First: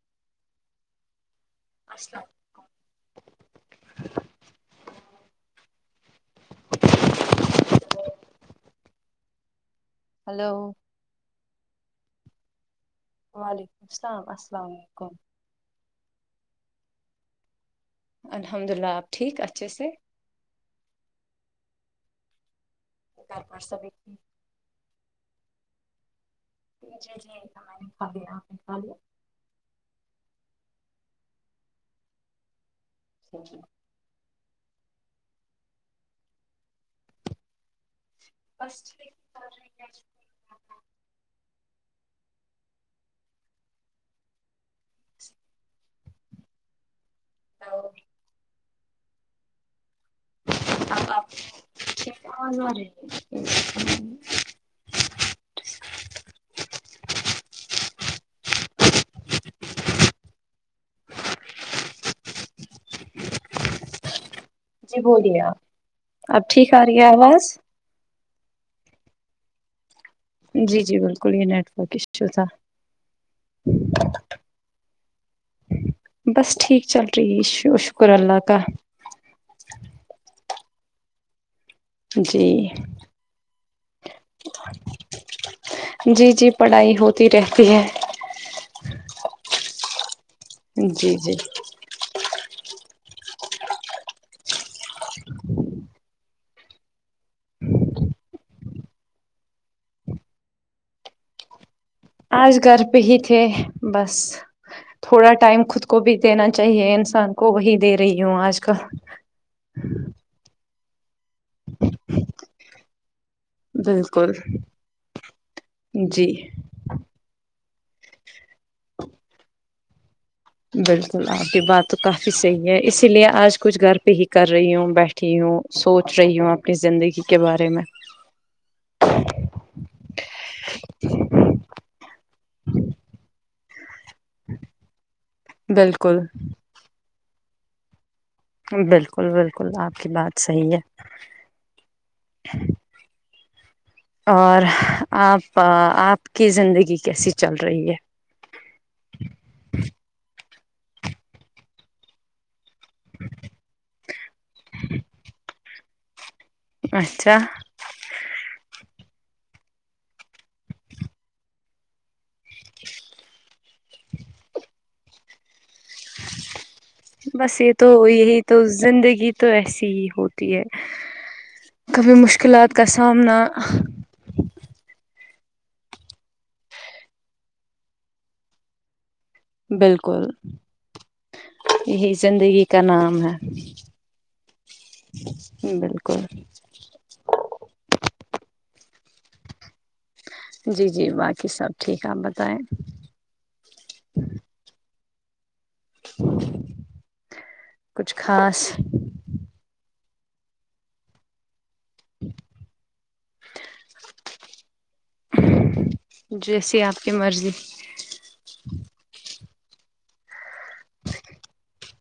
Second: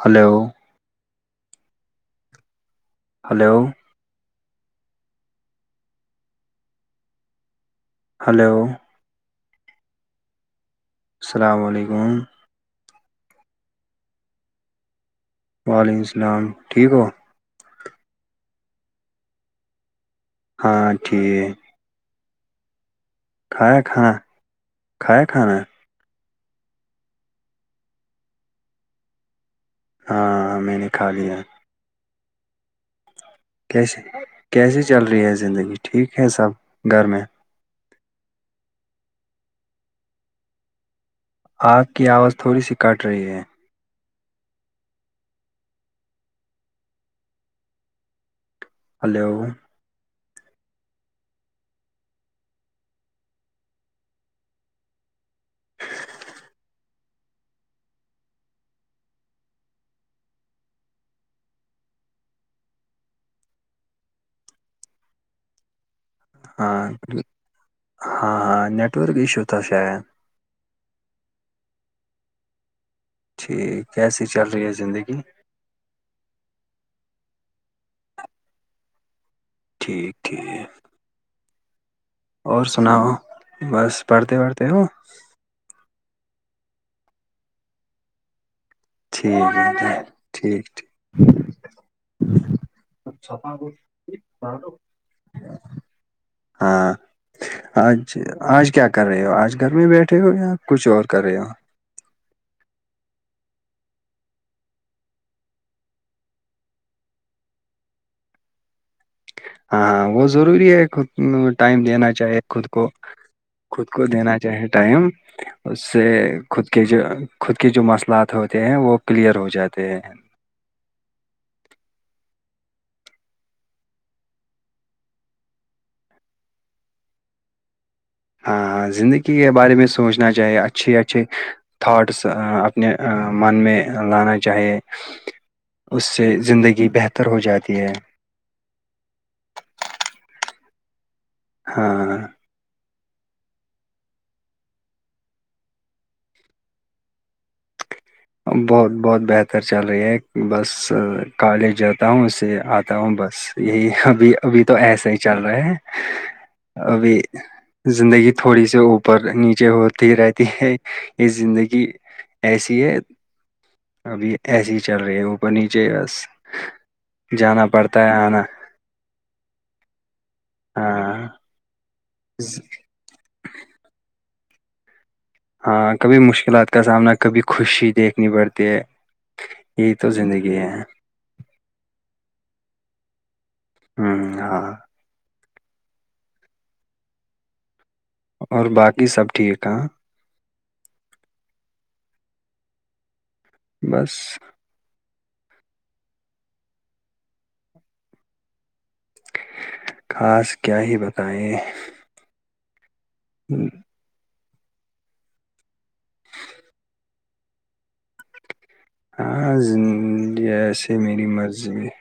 hello [unintelligible] hello hello hello السلام علیکم وعلیکم السلام السلام علیکم وعلیکم السلام ٹھیک ہو الحمد للہ آپ ٹھیک اچھے سے ہاں ٹھیک گھر پر کھایا سبھی کھانا ٹھیک کھایا کھانا ج جی جی میں نےا لیا آپ نےکھا لیا [unintelligible] ہاں میں نے کھا لیا جی [inaudible] کیسے کیسے چل رہی ہے زندگی ٹھیک ہے سب گھر میں بس [inaudible] [inaudible] اپ کی آواز تھوڑی سی کاٹ رہی ہے [unintelligible] ا ہلو آ رہے [inaudible] جی بولیے آپ اب ٹھیک آ ہاں رہی ہے آواز ہاں ہاں نیٹورک ایشو تو ش ہے [unintelligible] جی جی بالکل یہ نیٹورک ایشو تھا ٹھیک کیسی چل رہی ہے زندگی بس ٹھیک چل رہی ہے شکر اللہ کا ٹھیک ہے [inaudible] اور جی سناؤ بس پڑھتے پڑھتے ہو جی جی پڑھائی ہوتی رہتی ہے ٹھیک ہے ٹھیک جی جی ٹھیک اچھا تھا ب [inaudible] [unintelligible] ہاں آج آج کیا کر رہے ہو آج گھر میں بیٹھے ہو یا کچھ اور کر رہے ہو آج گھر پہ ہی تھے بس تھوڑا ٹائم خود کو بھی دینا چاہیے انسان کو وہی دے رہی ہوں آج کل ہاں ہاں وہ ضروری ہے خود ٹائم دینا چاہے خود کو خود کو بالکل دینا چاہے ٹائم اس سے جی خود کے جو خود کے جو مسئلات ہوتے ہیں وہ کلیئر ہو جاتے ہیں بالکل آپ یہ بات تو کافی صحیح ہے اسی لیے آج کچھ گھر پہ ہی کر رہی ہوں بیٹھ ہوں سوچ رہی ہوں اپنی زندگی کے بارے میں ہاں زندگی کے بارے میں سوچنا چاہیے اچھے اچھے تھاٹس اپنے من میں لانا چاہیے اس بالکل سے زندگی بہتر ہو جاتی ہے بالکل بالکل آپ کی بات صحیح ہے ہاں اور آپ آپ کی زندگی کیسی چل رہی ہے بہت بہت بہتر چل رہی ہے بس کالج جاتا ہوں اسے آتا ہوں بس یہی ابھی ابھی تو ایسا ہی چل رہا ہے ابھی اچھا زندگی تھوڑی سی اوپر نیچے ہوتی رہتی ہے یہ زندگی ایسی ہے ابھی ایسیے ہی چل رہی ہے اوپر نیچے بس بس جانا یہ تو پڑتا ہے یہی آنا تو زندگی تو ایسی ہی ہوتی ہے ہاں کبھی ز- مشکلات کا سامنا ہاں کبھی مشکلات کا سامنا کبھی خوشی دیکھنی پڑتی ہے یہی تو بالکل زندگی ہے یہی زندگی کا نام ہے ہوں ہاں بالکل اور باقی سب ٹھیک ہے جی جی باقی سب ٹھیک آپ بتائیں بس کچھ خاص خاص کیا ہی بتائیں ہ جیسی آپ کی مرضی ہاں زندی ایسے میری مرضی میں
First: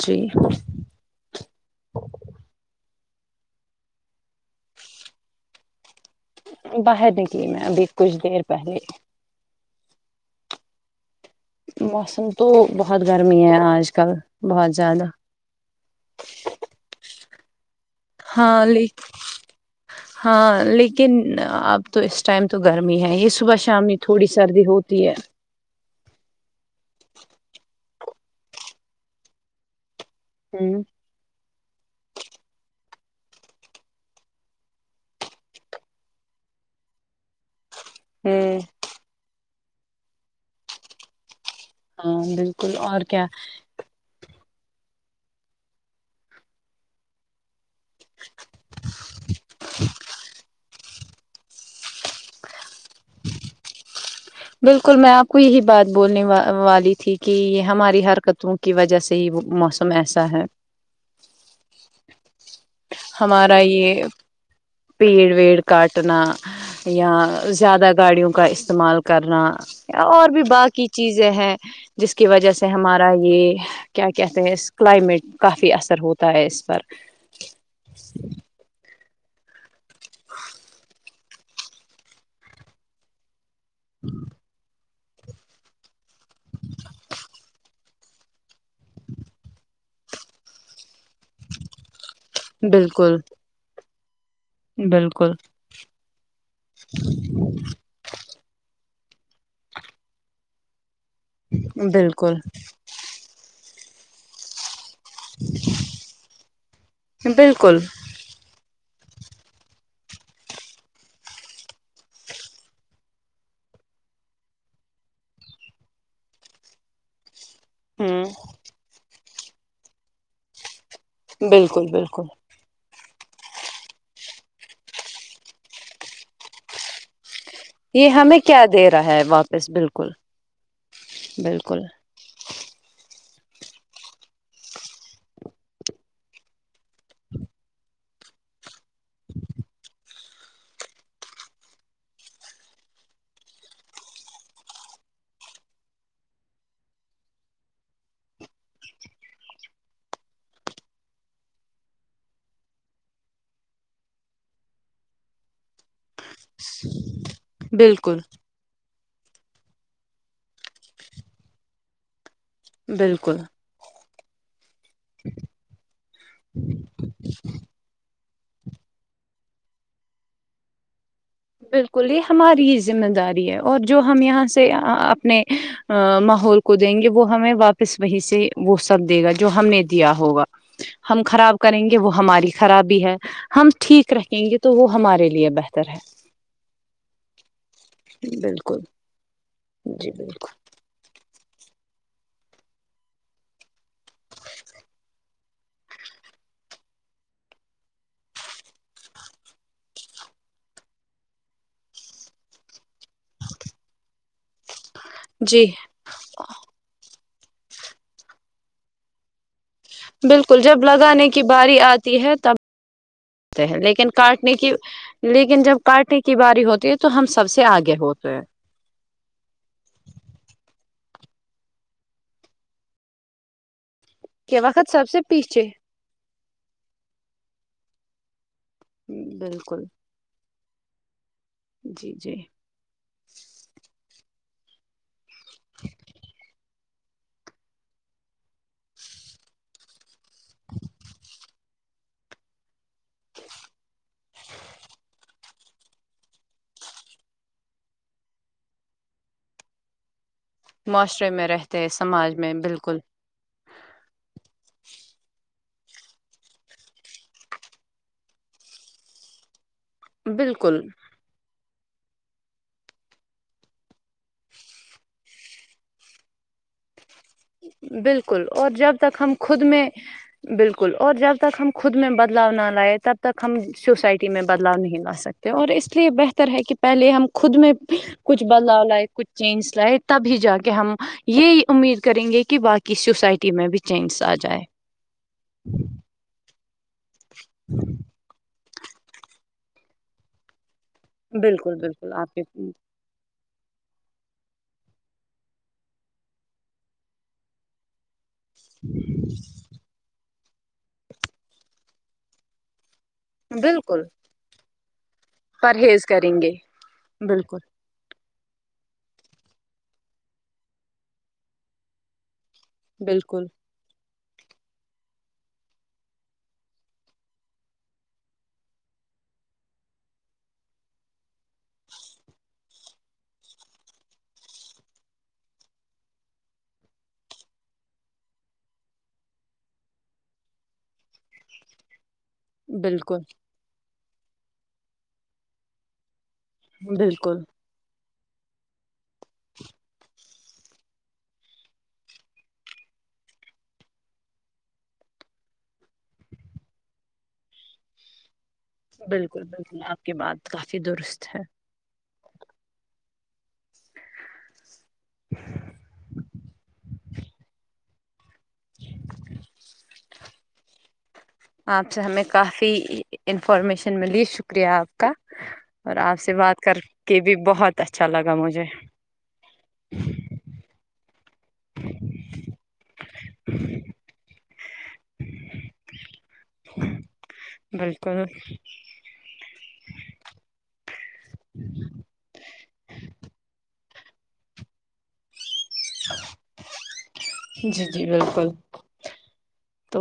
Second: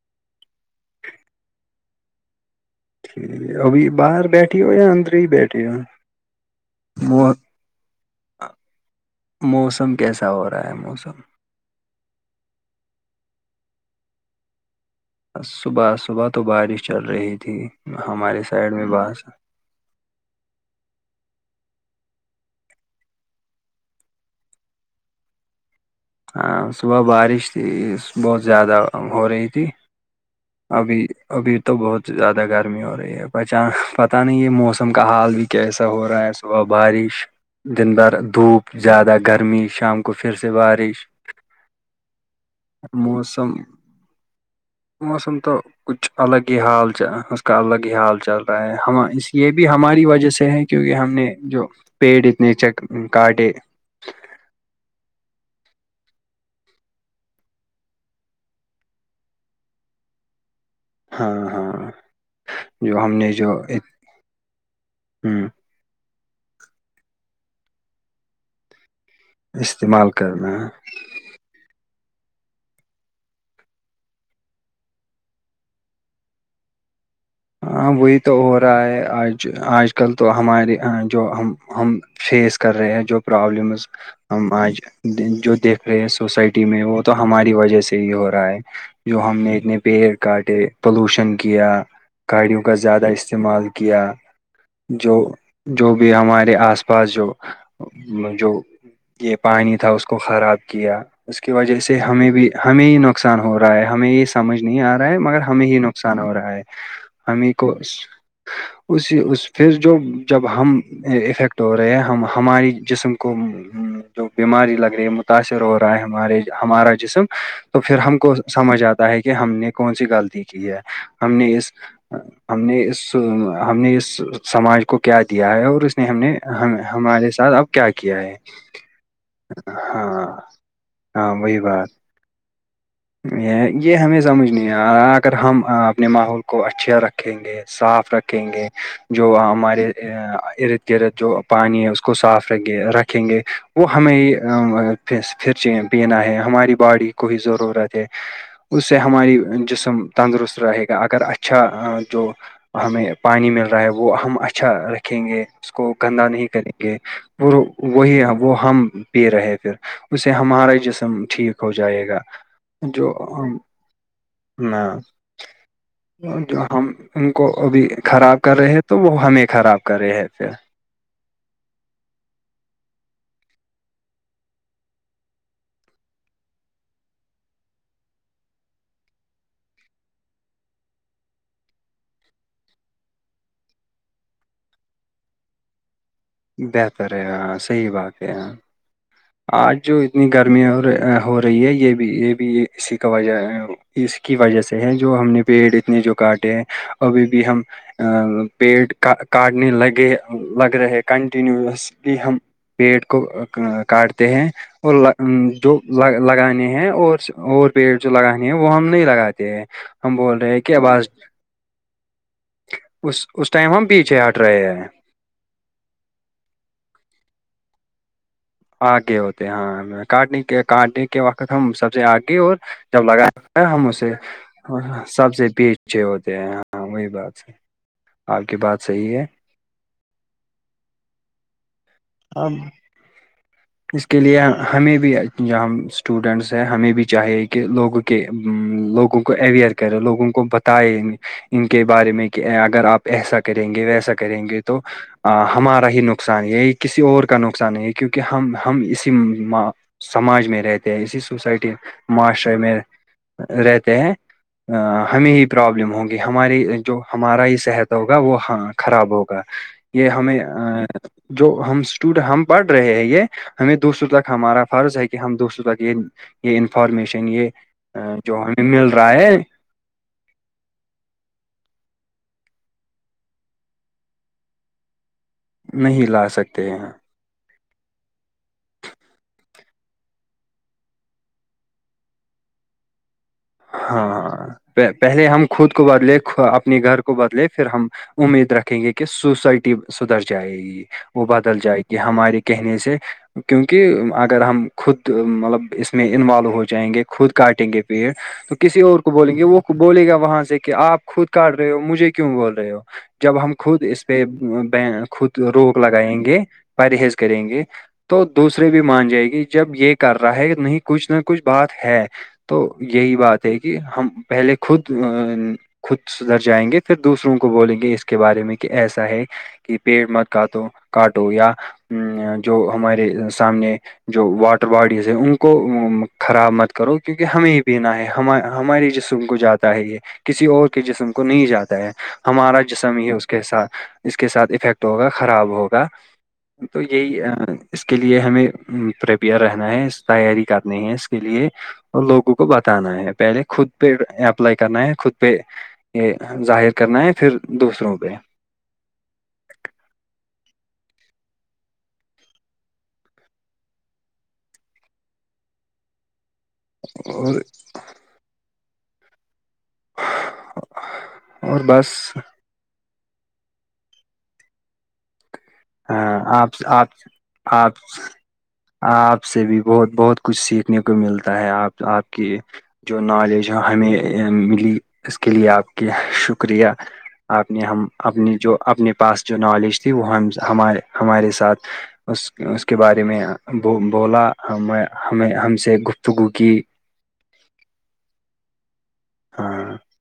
جی ٹھیک ہے ابھی باہر بیٹھی ہو یا اندر ہی بیٹھی ہو باہر مو نکلی میں ابھی کچھ دیر پہلے موسم کیسا ہو رہا ہے موسم موسم تو بہت گرمی ہے آج کل بہت زیادہ صبح صبح تو بارش چل رہی تھی ہمارے ہاں سائڈ میں ع بس ہاں لیکن اب تو اس ٹائم تو گرمی ہے یہ صبح شام میں تھوڑی سردی ہوتی ہے ہاں صبح بارش تھی بہت زیادہ ہو رہی تھی ہوں ابھی ابھی تو بہت زیادہ گرمی ہو رہی ہے پہچان پتہ نہیں ہے موسم کا حال بھی کیسا ہو رہا ہے صبح بارش دن بھر ہوں دھوپ زیادہ گرمی شام کو پھر سے بارش ہاں بالکل اور کیا موسم موسم تو کچھ الگ ہی حالچ ا اس کا الگ حال چل رہا ہے ہم اس یہ بھی ہماری وجہ سے ہے کیونکہ ہم نے جو پیڑ اتنے چ کاٹے بالکل میں آپ کو یہی بات بولنے والی تھی کہ یہ ہماری حرکتوں کی وجہ سے ہی وہ موسم ایسا ہے ہاں ہاں جو ہم نے جو ہمارا یہ پیڑ ویڑ کاٹنا یا زیادہ گاڑیوں کا استعمال کرنا استعمال اور بھی کرنا ہے باقی چیزیں ہیں جس کی وجہ سے ہمارا یہ کیا کہتے ہیں اس کلائمیٹ کافی اثر ہوتا ہے اس پر ہاں وہی تو ہو رہا ہے آج آج کل تو ہمارے جو ہم ہم فیس کر رہے ہیں جو پرابلمز ہم آج جو دیکھ رہے ہیں سوسائٹی میں وہ تو ہماری وجہ سے یہ ہو رہا ہے جو ہم نے اتنے پیڑ کاٹے پولوشن کیا گاڑیوں کا زیادہ بالکل استعمال کیا جو بالکل جو بھی ہمارے آس پاس جو جو یہ پانی تھا اس کو خراب کیا اس کی وجہ سے ہمیں بالکل بھی ہمیں یہ نقصان ہو رہا ہے ہمیں یہ سمجھ نہیں آ رہا مگر ہمیں ہی نقصان ہو رہا ہے ہمیں کو بالکل اسی اس پھر جو جب ہم افیکٹ ہو رہے ہیں ہم ہماری جسم کو جو بیماری لگ رہی ہے متاثر ہو رہا ہے ہمارے ہمارا جسم تو پھر ہم ہوں کو سمجھ آتا ہے کہ ہم نے کون سی غلطی کی ہے ہم نے اس بالکل بالکل ہم نے اس ہم نے اس سماج کو کیا دیا ہے اور اس نے ہم نے ہمارے س اب کیا یہ کیا ہے ہمیں دے رہا ہے واپس بالکل ہاں ہاں وہی بالکل بات یہ یہ ہمیں سمجھ نہیں آ اگر ہم اپنے ماحول کوھا اچھا رکھیں گے صاف رکھیں گے جو ہمارےر جو پانی ہے اس کو صاف ر رکھیں گے وہ ہمیں ہی پھر پھر پینا ہے ہماری باڈی کو ہی ضرورت ہے اس سے ہماری جسم تندرست رہے گا اگر اچھا جو ہمیں پانی مل رہا ہے وہ ہم اچھا رکھیں گے اس کو گندا نہیں کریں گے وہ بالکل وہی ہم وہ ہم پی رہے پھر اس سے ہمارا جسم ٹھیک ہو جائے گا جو بالکل میں [inaudible] جو ہم ان کو ابھی خراب کر رہے ہیں تو وہ ہمیں خراب کر رہے ہیں پھر بالکل یہ ہماری ہی ذمہ داری ہے اور جو ہم یہاں سے اپنے ماحول کو دیں گے وہ ہمیں واپس وہی سے وہ سب دے گا جو ہم نے دیا ہوگا ہم خراب کریں گے وہ ہماری خرابی ہے ہم ٹھیک رکھیں گے تو وہ ہمارے لیے بہتر ہے بہتر ہے اں صحیح بات ہے آج جو جی اتنی بالکل گرمی اور ہو رہی ہے یہ بھی یہ بھی اسی کا وجہ اس کی وجہ سے ہے جو ہم نے پیڑ اپ نے جو کاٹے ہیں ابھی بھی ہم ا پیٹ کا کاٹنے لگے لگ رہے کنٹینوسلی ہم پیڑ کو کاٹتے ہیں اور جی جو ل لگانے ہیں اور اور پیڑ جو لگانے ہیں وہ ہم نہیں لگاتے ہیں ہم بول رہے بالکل ہیں کہ جب آواز لگانے کی باری آتی ہے تب اس اس ٹائم ہم لیکن پیچھے ہٹ کاٹنے رہے کی ہیں لیکن جب کاٹنے کی باری ہوتی ہے تو ہم سب سے آگے ہوتے ہیں آگے ہوتے ہیں ہاں کاٹنے کے کاٹنے کے وقت ہم سب سے آگے اور جب لگا ہے ہم اسے کے وقت سب سے پیچھے بیچ اچھے ہوتے ہیں ہاں وہی بات ص آپ کی بات صحیح ہے بالکل جی جی ہ اس کے لیے ہمیں بھی ج ہم اسٹوڈینٹس ہیں ہمیں بھی چاہیے کہ لوگوں کہ لوگوں کو اویئر کرے لوگوں کو بتائے ان کے بارے میں کہ اگر آپ ایسا کریں گے ویسا کریں گے تو ہمارا ہی نقصان یہی کسی اور کا نقصان ہے ہے کیونکہ ہم ہم اسی سماج میں رہتے ہیں اسی معاشرے میں سوسائٹی رہتے ہیں سماج معاشرے میں بالکل رہتے ہیں ہمیں ہی پرابلم ہوگی ہماری جو ہمارا ہی صحت ہوگا وہ ہاں خراب ہوگا یہ ہمیں بالکل جو ہم اسٹوڈ ہم پڑھ رہے ہیں یہ ہمیں دوسروں تک ہمارا فرض ہے کہ ہم دوسروں تک یہ یہ انفارمیشن یہ آ، جو بالکل ہمیں اور مل جب رہا تک ہے ہم خود میں بالکل اور جب تک ہم خود میں بدلاؤ نہ لائے تب تک ہم سوسائٹی میں بدلاؤ نہیں لا سکتے اور اس نہیں لیے لا بہتر ہے سکتے کہ ہیں پہلے ہم خود میں کچھ بدلاؤ لائے کچھ چینج لائے تبھی جا کے ہم یہی امید کریں گے کہ باقی ک سوسائٹی میں بھی چینج آ ہاںاں جائے پہلے ہم خود کو بدلے اپنے گھر کو بدلے پھر ہم امید رکھیں گے کہ سوسائٹی سدھرر جائے گی وہ بدل بالکل جائے گی بالکل آپ ہمارے کے کہنے سے کیونکہ اگر ہم خود مطلب اس میں انوالو ہو جائیں گے خود کاٹیں گے پیٹ تو کسی اور کو بولیں گے وہ بولے گا وہاں سے کہ آپ خود کاٹ رہے ہو مجھے کیوں بول رہے ہو جب ہم خود بالکل اس پہ خود روک پرہیز لگائیں کریں گے پرہیز کریں بالکل گے تو دوسرے بھی مان جائے گی جب یہ کر رہا ہے نہیں کچھ نہ کچھ بات ہے تو یہی بات بالکل ہے کہ ہم پہلے خود ا خود سدھر جائیں گے پھر دوسروں کو بولیں گے اس کے بارے میں کہ ایسا ہے کہ پیڑ مت کاٹو کاٹو یا جو ہمارے سامنے جو واٹر باڈیز ہے ان کو خراب مت کرو کیونکہ ہمیں بینا ہے ہم ہمارے جسم کو جاتا ہے یہ کسی اور کے جسم کو نہیں جاتا ہے ہمارا جسم ہی بالکل اس کے ساتھ اس کے ساتھ افیکٹ ہوگا خراب ہوگا تو یہی بالکل اس کے لیے ہمیں پریپیئر رہنا ہے تیاری کا نہیں ہیں اس کے لیے اور لوگوں کو کو بتانا ہے پہلے خود پہ اپلائی کرنا ہے خود پہ یہ ظاہر کرنا ہے پھر دوسروں پہ بالکل بالکل آپ کی بات کافی درست ہے [inaudible] اور [inaudible] اور بس آپ سے ہمیں کافی انفارمیشن ملی شکریہ آپ کا اور ہاں، آپ سے بات کر آپ کے بھی آپ بہت اچھا لگا مجھے آپ سے بھی بہت بہت کچھ سیکھنے کو ملتا ہے آپ آپ کی جو نالج ہو ہمیں ملی اس کے لیے آپ کے شکریہ آپ نے ہم بالکل اپنے جو اپنے پاس جو نالج تھی وہ ہمار ہمارے ساتھ اس اس کے بارے میں بولا ہمیں ہمیں ہم سے گفتگو کی جی جی بالکل ہاں تو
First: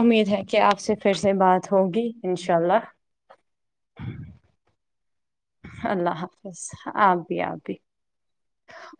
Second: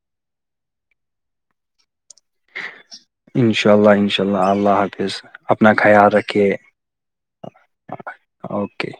امید ہے کہ آپ سے پھر سے بات ہوگی ان شاء اللہ انشاء اللہ انشا اللہ اللہ حافظ اپنا خیال اللہ رکھیے حافظ آپ بھی آپ بھی اوکے